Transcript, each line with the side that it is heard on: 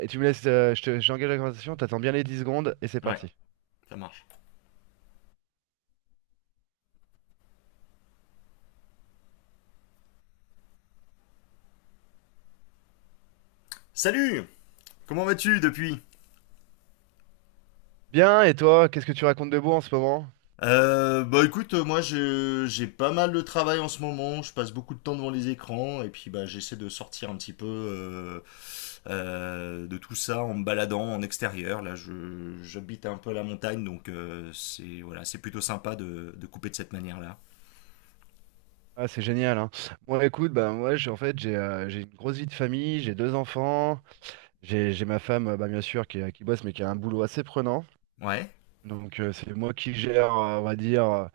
right: Et tu me laisses, j'engage la conversation, t'attends bien les 10 secondes et c'est
left: Ouais,
right: parti.
left: ça marche. Salut. Comment vas-tu depuis?
right: Bien, et toi, qu'est-ce que tu racontes de beau en ce moment?
left: Bah écoute, moi, j'ai pas mal de travail en ce moment, je passe beaucoup de temps devant les écrans et puis bah j'essaie de sortir un petit peu de tout ça en me baladant en extérieur. Là, je j'habite un peu à la montagne donc c'est voilà, c'est plutôt sympa de couper de cette manière-là.
right: Ah, c'est génial, hein. Moi, écoute, ben moi, en fait, j'ai une grosse vie de famille, j'ai deux enfants, j'ai ma femme, bah, bien sûr, qui bosse, mais qui a un boulot assez prenant.
left: Ouais.
right: Donc, c'est moi qui gère, on va dire, euh,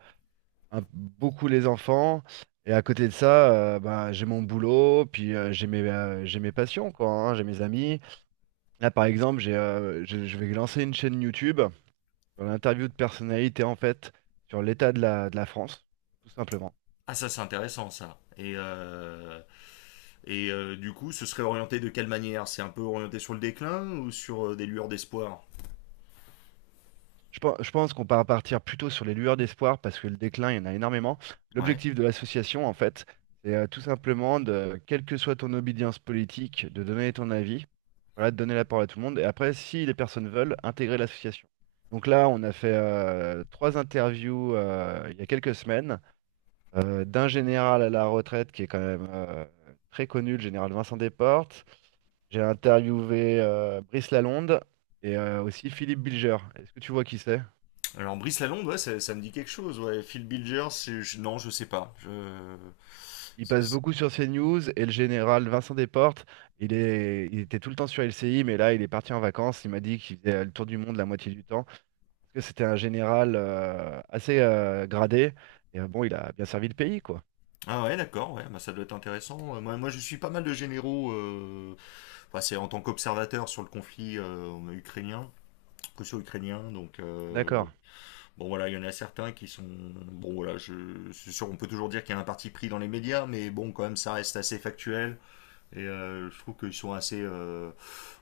right: un- beaucoup les enfants. Et à côté de ça, bah, j'ai mon boulot, puis j'ai mes passions, quoi, hein, j'ai mes amis. Là, par exemple, je vais lancer une chaîne YouTube sur l'interview de personnalité, en fait, sur l'état de la France, tout simplement.
left: Ah, ça c'est intéressant, ça. Et du coup, ce serait orienté de quelle manière? C'est un peu orienté sur le déclin ou sur des lueurs d'espoir?
right: Je pense qu'on va partir plutôt sur les lueurs d'espoir parce que le déclin, il y en a énormément.
left: Ouais.
right: L'objectif de l'association, en fait, c'est tout simplement de, quelle que soit ton obédience politique, de donner ton avis, voilà, de donner la parole à tout le monde. Et après, si les personnes veulent, intégrer l'association. Donc là, on a fait trois interviews il y a quelques semaines d'un général à la retraite qui est quand même très connu, le général Vincent Desportes. J'ai interviewé Brice Lalonde et aussi Philippe Bilger. Est-ce que tu vois qui c'est?
left: Alors Brice Lalonde, ouais, ça me dit quelque chose. Ouais. Phil Bilger, non, je sais pas.
right: Il passe
left: C'est-
right: beaucoup sur CNews et le général Vincent Desportes, il était tout le temps sur LCI, mais là il est parti en vacances. Il m'a dit qu'il faisait le tour du monde la moitié du temps. Parce que c'était un général assez gradé. Et bon, il a bien servi le pays, quoi.
left: Ah ouais, d'accord, ouais, bah, ça doit être intéressant. Moi, moi, je suis pas mal de généraux, enfin, c'est en tant qu'observateur sur le conflit ukrainien, russo-ukrainien. Donc,
right: D'accord.
left: bon voilà, il y en a certains qui sont. Bon voilà, c'est sûr, on peut toujours dire qu'il y a un parti pris dans les médias, mais bon, quand même, ça reste assez factuel. Et je trouve qu'ils sont assez.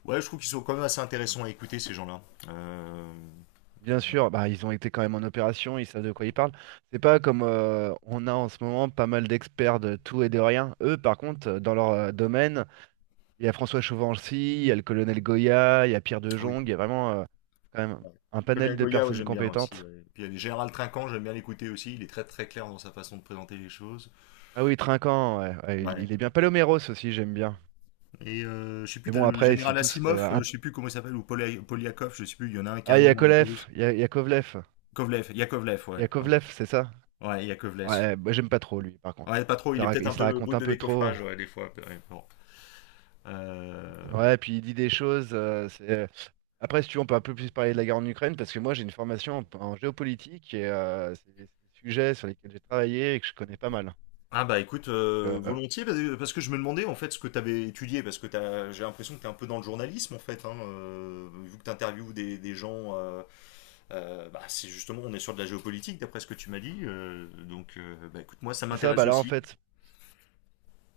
left: Ouais, je trouve qu'ils sont quand même assez intéressants à écouter, ces gens-là. Euh,
right: Bien sûr, bah, ils ont été quand même en opération, ils savent de quoi ils parlent. C'est pas comme on a en ce moment pas mal d'experts de tout et de rien. Eux, par contre, dans leur domaine, il y a François Chauvency, il y a le colonel Goya, il y a Pierre de
left: Ah oui.
right: Jong, il y a vraiment quand même
left: Ouais.
right: un panel
left: Colonel
right: de
left: Goya, ouais,
right: personnes
left: j'aime bien aussi.
right: compétentes.
left: Ouais. Puis il y a Général Trinquant, j'aime bien l'écouter aussi. Il est très très clair dans sa façon de présenter les choses.
right: Ah oui, Trinquant, ouais, ouais, il,
left: Ouais.
right: il est bien. Paloméros aussi, j'aime bien.
left: Et je sais plus,
right: Mais
left: t'as
right: bon,
left: le
right: après, ils sont
left: général
right: tous.
left: Asimov, je sais plus comment il s'appelle, ou Polyakov, je sais plus, il y en a un qui a
right: Ah,
left: un
right: il y a
left: nom un peu
right: Kolev,
left: russe.
right: il y a Kovlev.
left: Kovlev, Yakovlev,
right: Il y
left: ouais.
right: a Kovlev,
left: Ouais,
right: c'est ça?
left: ouais, Yakovlev.
right: Ouais, bah, j'aime pas trop lui, par contre,
left: Ouais,
right: hein.
left: pas trop,
right: Il se
left: il
right: la,
left: est
right: rac-
left: peut-être
right: il
left: un
right: se la
left: peu
right: raconte
left: brut
right: un
left: de
right: peu trop.
left: décoffrage, ouais, des fois. Ouais, bon. Euh,
right: Ouais, puis il dit des choses. Après, si tu veux, on peut un peu plus parler de la guerre en Ukraine, parce que moi, j'ai une formation en géopolitique et c'est des sujets sur lesquels j'ai travaillé et que je connais pas mal.
left: Ah, bah écoute, volontiers, parce que je me demandais en fait ce que tu avais étudié, parce que j'ai l'impression que tu es un peu dans le journalisme en fait, hein, vu que tu interviews des gens, bah, c'est justement, on est sur de la géopolitique d'après ce que tu m'as dit, donc bah écoute, moi ça
right: C'est ça,
left: m'intéresse
right: bah là en
left: aussi.
right: fait,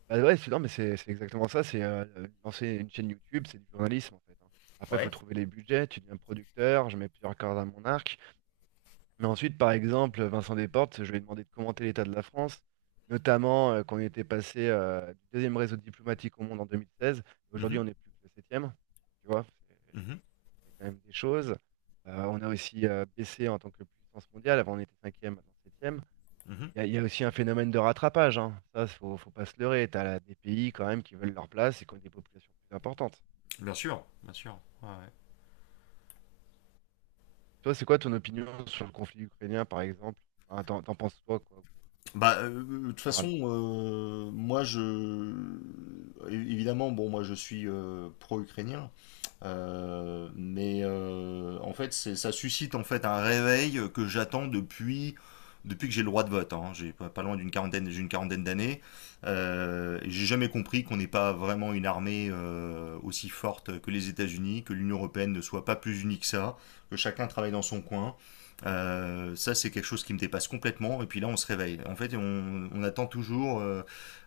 right: bah ouais, c'est non, mais c'est exactement ça, c'est lancer une chaîne YouTube, c'est du journalisme en fait, hein. Après, il
left: Ouais.
right: faut trouver les budgets, tu deviens producteur, je mets plusieurs cordes à mon arc. Mais ensuite, par exemple, Vincent Desportes, je lui ai demandé de commenter l'état de la France, notamment qu'on était passé du deuxième réseau diplomatique au monde en 2016, et
left: Mhm,
right: aujourd'hui on est plus que le septième, tu vois, c'est
left: mhm,
right: c'est quand même des choses. On a aussi baissé en tant que puissance mondiale, avant on était cinquième, maintenant septième.
left: mhm.
right: Il y a aussi un phénomène de rattrapage, hein. Ça, faut pas se leurrer. T'as là des pays quand même qui veulent leur place et qui ont des populations plus importantes.
left: Bien sûr, bien sûr. Ouais. Ouais.
right: Toi, c'est quoi ton opinion sur le conflit ukrainien, par exemple? Enfin, t'en penses quoi, quoi, en
left: Bah, de toute façon,
right: général?
left: moi, Évidemment, bon, moi, je suis pro-ukrainien, mais en fait, ça suscite en fait un réveil que j'attends depuis que j'ai le droit de vote. Hein. J'ai pas loin d'une quarantaine, j'ai une quarantaine d'années. Et j'ai jamais compris qu'on n'ait pas vraiment une armée aussi forte que les États-Unis, que l'Union européenne ne soit pas plus unie que ça, que chacun travaille dans son coin. Ça, c'est quelque chose qui me dépasse complètement. Et puis là, on se réveille. En fait, on attend toujours euh,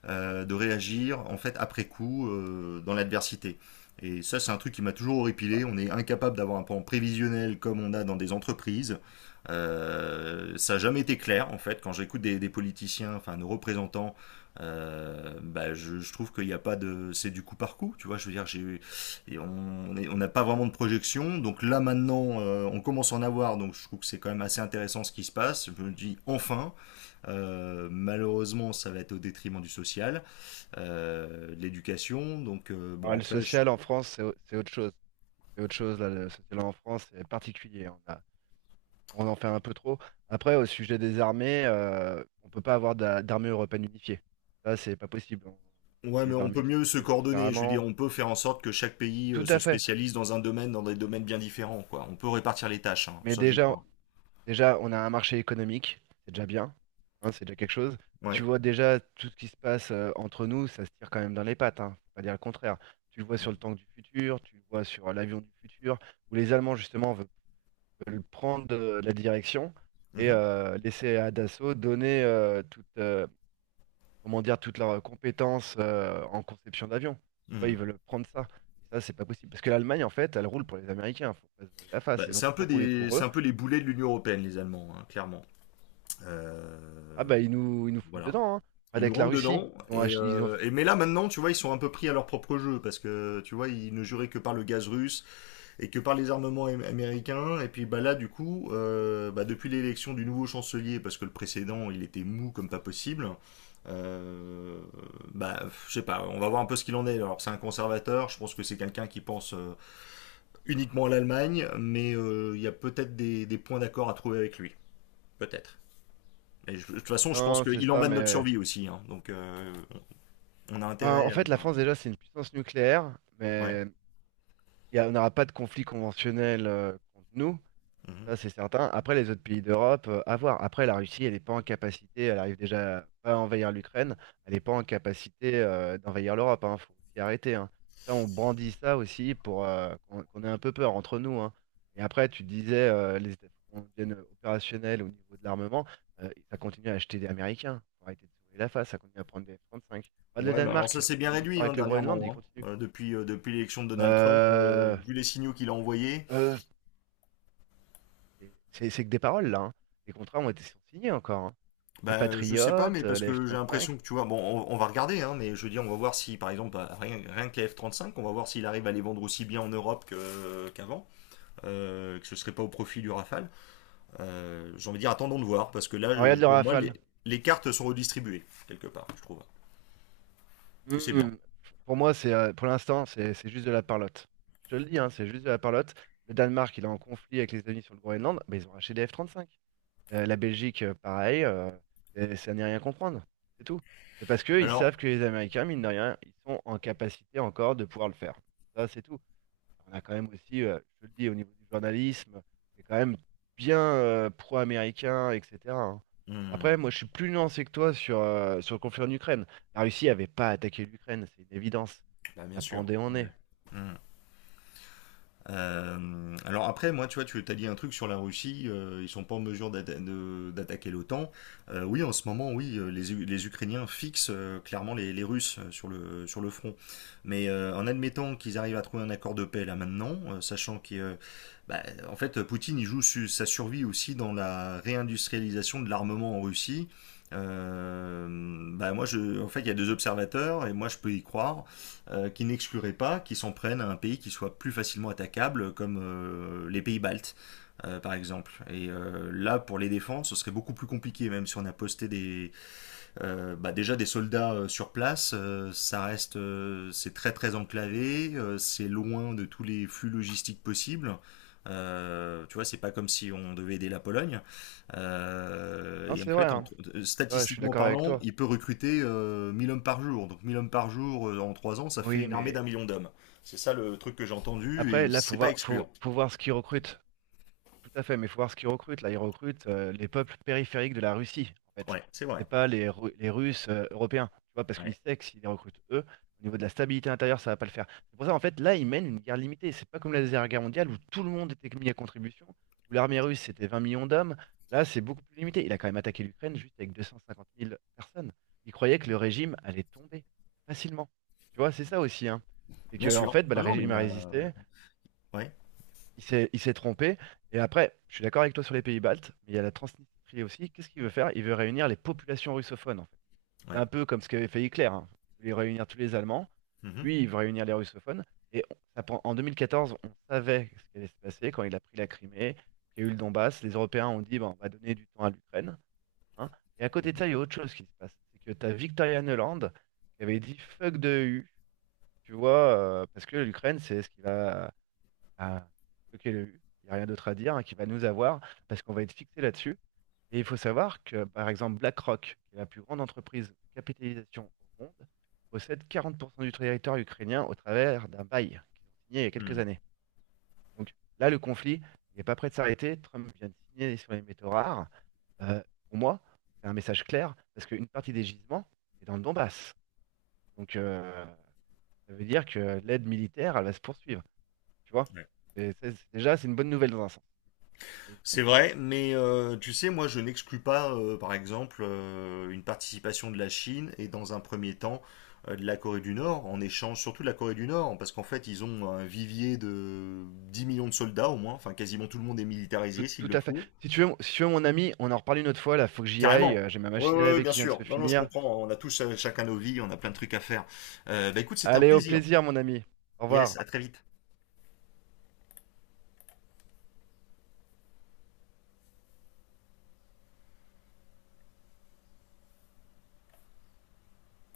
left: euh, de réagir, en fait, après coup, dans l'adversité. Et ça, c'est un truc qui m'a toujours horripilé. On est incapable d'avoir un plan prévisionnel comme on a dans des entreprises. Ça n'a jamais été clair, en fait. Quand j'écoute des politiciens, enfin nos représentants, bah, je trouve qu'il n'y a pas de. C'est du coup par coup, tu vois. Je veux dire, j'ai et on n'a pas vraiment de projection. Donc là maintenant, on commence à en avoir. Donc je trouve que c'est quand même assez intéressant ce qui se passe. Je me dis enfin, malheureusement, ça va être au détriment du social, de l'éducation. Donc bon,
right: Alors, le
left: après,
right: social en France, c'est autre chose. C'est autre chose, là, le social en France, c'est particulier. On en fait un peu trop. Après, au sujet des armées, on peut pas avoir d'armée européenne unifiée. Ça, c'est pas possible.
left: ouais,
right: C'est
left: mais
right: des
left: on peut
right: armées qui
left: mieux
right: sont
left: se
right: faites
left: coordonner. Je veux dire,
right: différemment.
left: on peut faire en sorte que chaque pays
right: Tout
left: se
right: à fait.
left: spécialise dans un domaine, dans des domaines bien différents, quoi. On peut répartir les tâches. Hein.
right: Mais
left: Ça, j'y
right: déjà,
left: crois.
right: On a un marché économique, c'est déjà bien, hein, c'est déjà quelque chose. Et tu
left: Ouais.
right: vois déjà tout ce qui se passe entre nous, ça se tire quand même dans les pattes, hein, faut pas dire le contraire. Tu le vois sur le tank du futur, tu le vois sur l'avion du futur, où les Allemands justement veulent prendre la direction et
left: Mhm.
right: laisser à Dassault donner comment dire, toutes leurs compétences en conception d'avion. Tu vois,
left: Mhm.
right: ils veulent prendre ça. Et ça, c'est pas possible. Parce que l'Allemagne, en fait, elle roule pour les Américains, faut pas se voiler la face.
left: Bah,
right: Ils ont toujours roulé pour
left: c'est
right: eux.
left: un peu les boulets de l'Union européenne, les Allemands, hein, clairement.
right: Ah
left: Euh,
right: bah ils nous foutent
left: voilà.
right: dedans, hein.
left: Ils
right: Regarde
left: nous
right: avec la
left: rentrent
right: Russie,
left: dedans.
right: ils ont
left: Et,
right: ach- ils ont.
left: euh, et mais là maintenant, tu vois, ils sont un peu pris à leur propre jeu parce que tu vois, ils ne juraient que par le gaz russe et que par les armements américains. Et puis bah là, du coup, bah, depuis l'élection du nouveau chancelier, parce que le précédent, il était mou comme pas possible. Euh, Bah, je sais pas, on va voir un peu ce qu'il en est. Alors, c'est un conservateur, je pense que c'est quelqu'un qui pense uniquement à l'Allemagne, mais il y a peut-être des points d'accord à trouver avec lui. Peut-être. Et de toute façon, je pense
right: Non, c'est
left: qu'il en
right: ça,
left: va de notre
right: mais.
left: survie aussi, hein. Donc on a
right: Ben,
left: intérêt
right: en
left: à.
right: fait, la France déjà, c'est une puissance nucléaire,
left: Ouais.
right: mais on n'aura pas de conflit conventionnel contre nous.
left: Mhm.
right: Ça, c'est certain. Après, les autres pays d'Europe, à voir. Après, la Russie, elle n'est pas en capacité, elle arrive déjà pas à envahir l'Ukraine, elle n'est pas en capacité d'envahir l'Europe. Il faut s'y arrêter, hein. Ça, on brandit ça aussi pour qu'on ait un peu peur entre nous, hein. Et après, tu disais, qu'on devienne opérationnel au niveau de l'armement, ça continue à acheter des Américains. Faut arrêter de se la face, ça continue à prendre des F-35. Regarde le
left: Ouais, mais alors ça
right: Danemark,
left: s'est
right: il y
left: bien
right: a eu l'histoire
left: réduit, hein,
right: avec le Groenland, il
left: dernièrement. Hein.
right: continue.
left: Depuis l'élection de Donald Trump,
right: Euh,
left: vu les signaux qu'il a envoyés,
right: euh, c'est que des paroles, là, hein. Les contrats ont été sont signés encore, hein. Les
left: bah, je sais pas, mais
right: Patriotes,
left: parce
right: les
left: que j'ai l'impression
right: F-35.
left: que tu vois, bon, on va regarder, hein, mais je veux dire, on va voir si, par exemple, bah, rien que les F-35, on va voir s'il arrive à les vendre aussi bien en Europe qu'avant, que ce serait pas au profit du Rafale. J'ai envie de dire, attendons de voir, parce que là,
right: Alors, regarde le
left: pour moi,
right: Rafale.
left: les cartes sont redistribuées, quelque part, je trouve. Et c'est bien.
right: Hmm. Pour moi, c'est pour l'instant, c'est juste de la parlotte. Je te le dis, hein, c'est juste de la parlotte. Le Danemark, il est en conflit avec les États-Unis sur le Groenland, bah, ils ont racheté des F-35. La Belgique, pareil, ça n'est rien comprendre. C'est tout. C'est parce qu'ils
left: Alors,
right: savent que les Américains, mine de rien, ils sont en capacité encore de pouvoir le faire. Ça, c'est tout. On a quand même aussi, je te le dis, au niveau du journalisme, c'est quand même bien pro-américain, etc., hein. Après,
left: hmm,
right: moi, je suis plus nuancé que toi sur le conflit en Ukraine. La Russie n'avait pas attaqué l'Ukraine, c'est une évidence.
left: bah, bien
right: Ça
left: sûr.
right: pendait en
left: Ouais.
right: nez.
left: Hmm. Alors après, moi, tu vois, tu as dit un truc sur la Russie, ils sont pas en mesure d'attaquer l'OTAN. Oui, en ce moment, oui, les Ukrainiens fixent clairement les Russes sur le front. Mais en admettant qu'ils arrivent à trouver un accord de paix là maintenant, sachant qu'il, bah, en fait, Poutine, il joue sa survie aussi dans la réindustrialisation de l'armement en Russie. Euh, Bah moi, en fait, il y a deux observateurs et moi, je peux y croire qui n'exclurait pas qu'ils s'en prennent à un pays qui soit plus facilement attaquable, comme les pays baltes, par exemple. Et là, pour les défendre, ce serait beaucoup plus compliqué, même si on a posté déjà des soldats sur place. Ça reste, c'est très très enclavé, c'est loin de tous les flux logistiques possibles. Tu vois, c'est pas comme si on devait aider la Pologne.
right: Non,
left: Et en
right: c'est vrai,
left: fait,
right: hein. Ouais, je suis
left: statistiquement
right: d'accord avec
left: parlant,
right: toi.
left: il peut recruter 1 000 hommes par jour. Donc 1 000 hommes par jour en 3 ans, ça fait
right: Oui,
left: une armée
right: mais
left: d'1 million d'hommes. C'est ça le truc que j'ai entendu et
right: après, là, faut
left: c'est pas
right: voir, faut,
left: excluant.
right: faut voir ce qu'ils recrutent. Tout à fait, mais il faut voir ce qu'ils recrutent. Là, ils recrutent les peuples périphériques de la Russie, en fait.
left: Ouais, c'est vrai.
right: C'est pas les Russes européens, tu vois, parce qu'ils
left: Ouais.
right: savent que s'ils les recrutent eux, au niveau de la stabilité intérieure, ça va pas le faire. C'est pour ça, en fait, là, ils mènent une guerre limitée. C'est pas comme la Deuxième Guerre mondiale où tout le monde était mis à contribution, où l'armée russe, c'était 20 millions d'hommes. Là, c'est beaucoup plus limité. Il a quand même attaqué l'Ukraine juste avec 250 000 personnes. Il croyait que le régime allait tomber facilement. Tu vois, c'est ça aussi, hein. C'est
left: Bien
right: que, en
left: sûr.
right: fait, bah, le
left: Non, non, mais
right: régime
left: il
right: a
left: a.
right: résisté,
left: Ouais,
right: il s'est trompé. Et après, je suis d'accord avec toi sur les pays baltes, mais il y a la Transnistrie aussi. Qu'est-ce qu'il veut faire? Il veut réunir les populations russophones, en fait. C'est
left: ouais.
right: un peu comme ce qu'avait fait Hitler, hein. Il voulait réunir tous les Allemands.
left: Mhm.
right: Lui, il veut réunir les russophones. Et en 2014, on savait ce qui allait se passer quand il a pris la Crimée, qu'il y a eu le Donbass. Les Européens ont dit, Bon, on va donner du temps à l'Ukraine, hein. Et à côté
left: Mhm.
right: de ça, il y a autre chose qui se passe. C'est que tu as Victoria Nuland qui avait dit fuck de E u". Tu vois, parce que l'Ukraine, c'est ce qui va à bloquer le U. Il n'y a rien d'autre à dire, hein, qui va nous avoir, parce qu'on va être fixé là-dessus. Et il faut savoir que, par exemple, BlackRock, qui est la plus grande entreprise de capitalisation au monde, possède 40% du territoire ukrainien au travers d'un bail qu'ils ont signé il y a quelques
left: Mhm.
right: années. Donc là, le conflit n'est pas prêt de s'arrêter. Trump vient de signer sur les métaux rares. Euh, pour moi, c'est un message clair, parce qu'une partie des gisements est dans le Donbass. Donc ça veut dire que l'aide militaire, elle va se poursuivre. Tu vois?
left: Ouais.
right: Et ça, déjà, c'est une bonne nouvelle dans un sens. Oui,
left: C'est
right: ukrainien.
left: vrai, mais tu sais, moi, je n'exclus pas, par exemple, une participation de la Chine et dans un premier temps de la Corée du Nord, en échange surtout de la Corée du Nord, parce qu'en fait, ils ont un vivier de 10 millions de soldats au moins, enfin, quasiment tout le monde est
right: Tout,
left: militarisé s'il
right: tout
left: le
right: à fait.
left: faut.
right: Si tu veux, mon ami, on en reparle une autre fois, là, faut que j'y aille.
left: Carrément.
right: J'ai ma
left: Oui,
right: machine à
left: oui,
right: laver
left: bien
right: qui vient de se
left: sûr. Non, non, je
right: finir.
left: comprends. On a tous chacun nos vies, on a plein de trucs à faire. Bah écoute, c'était un
right: Allez, au
left: plaisir.
right: plaisir, mon ami. Au
left: Yes,
right: revoir.
left: à très vite.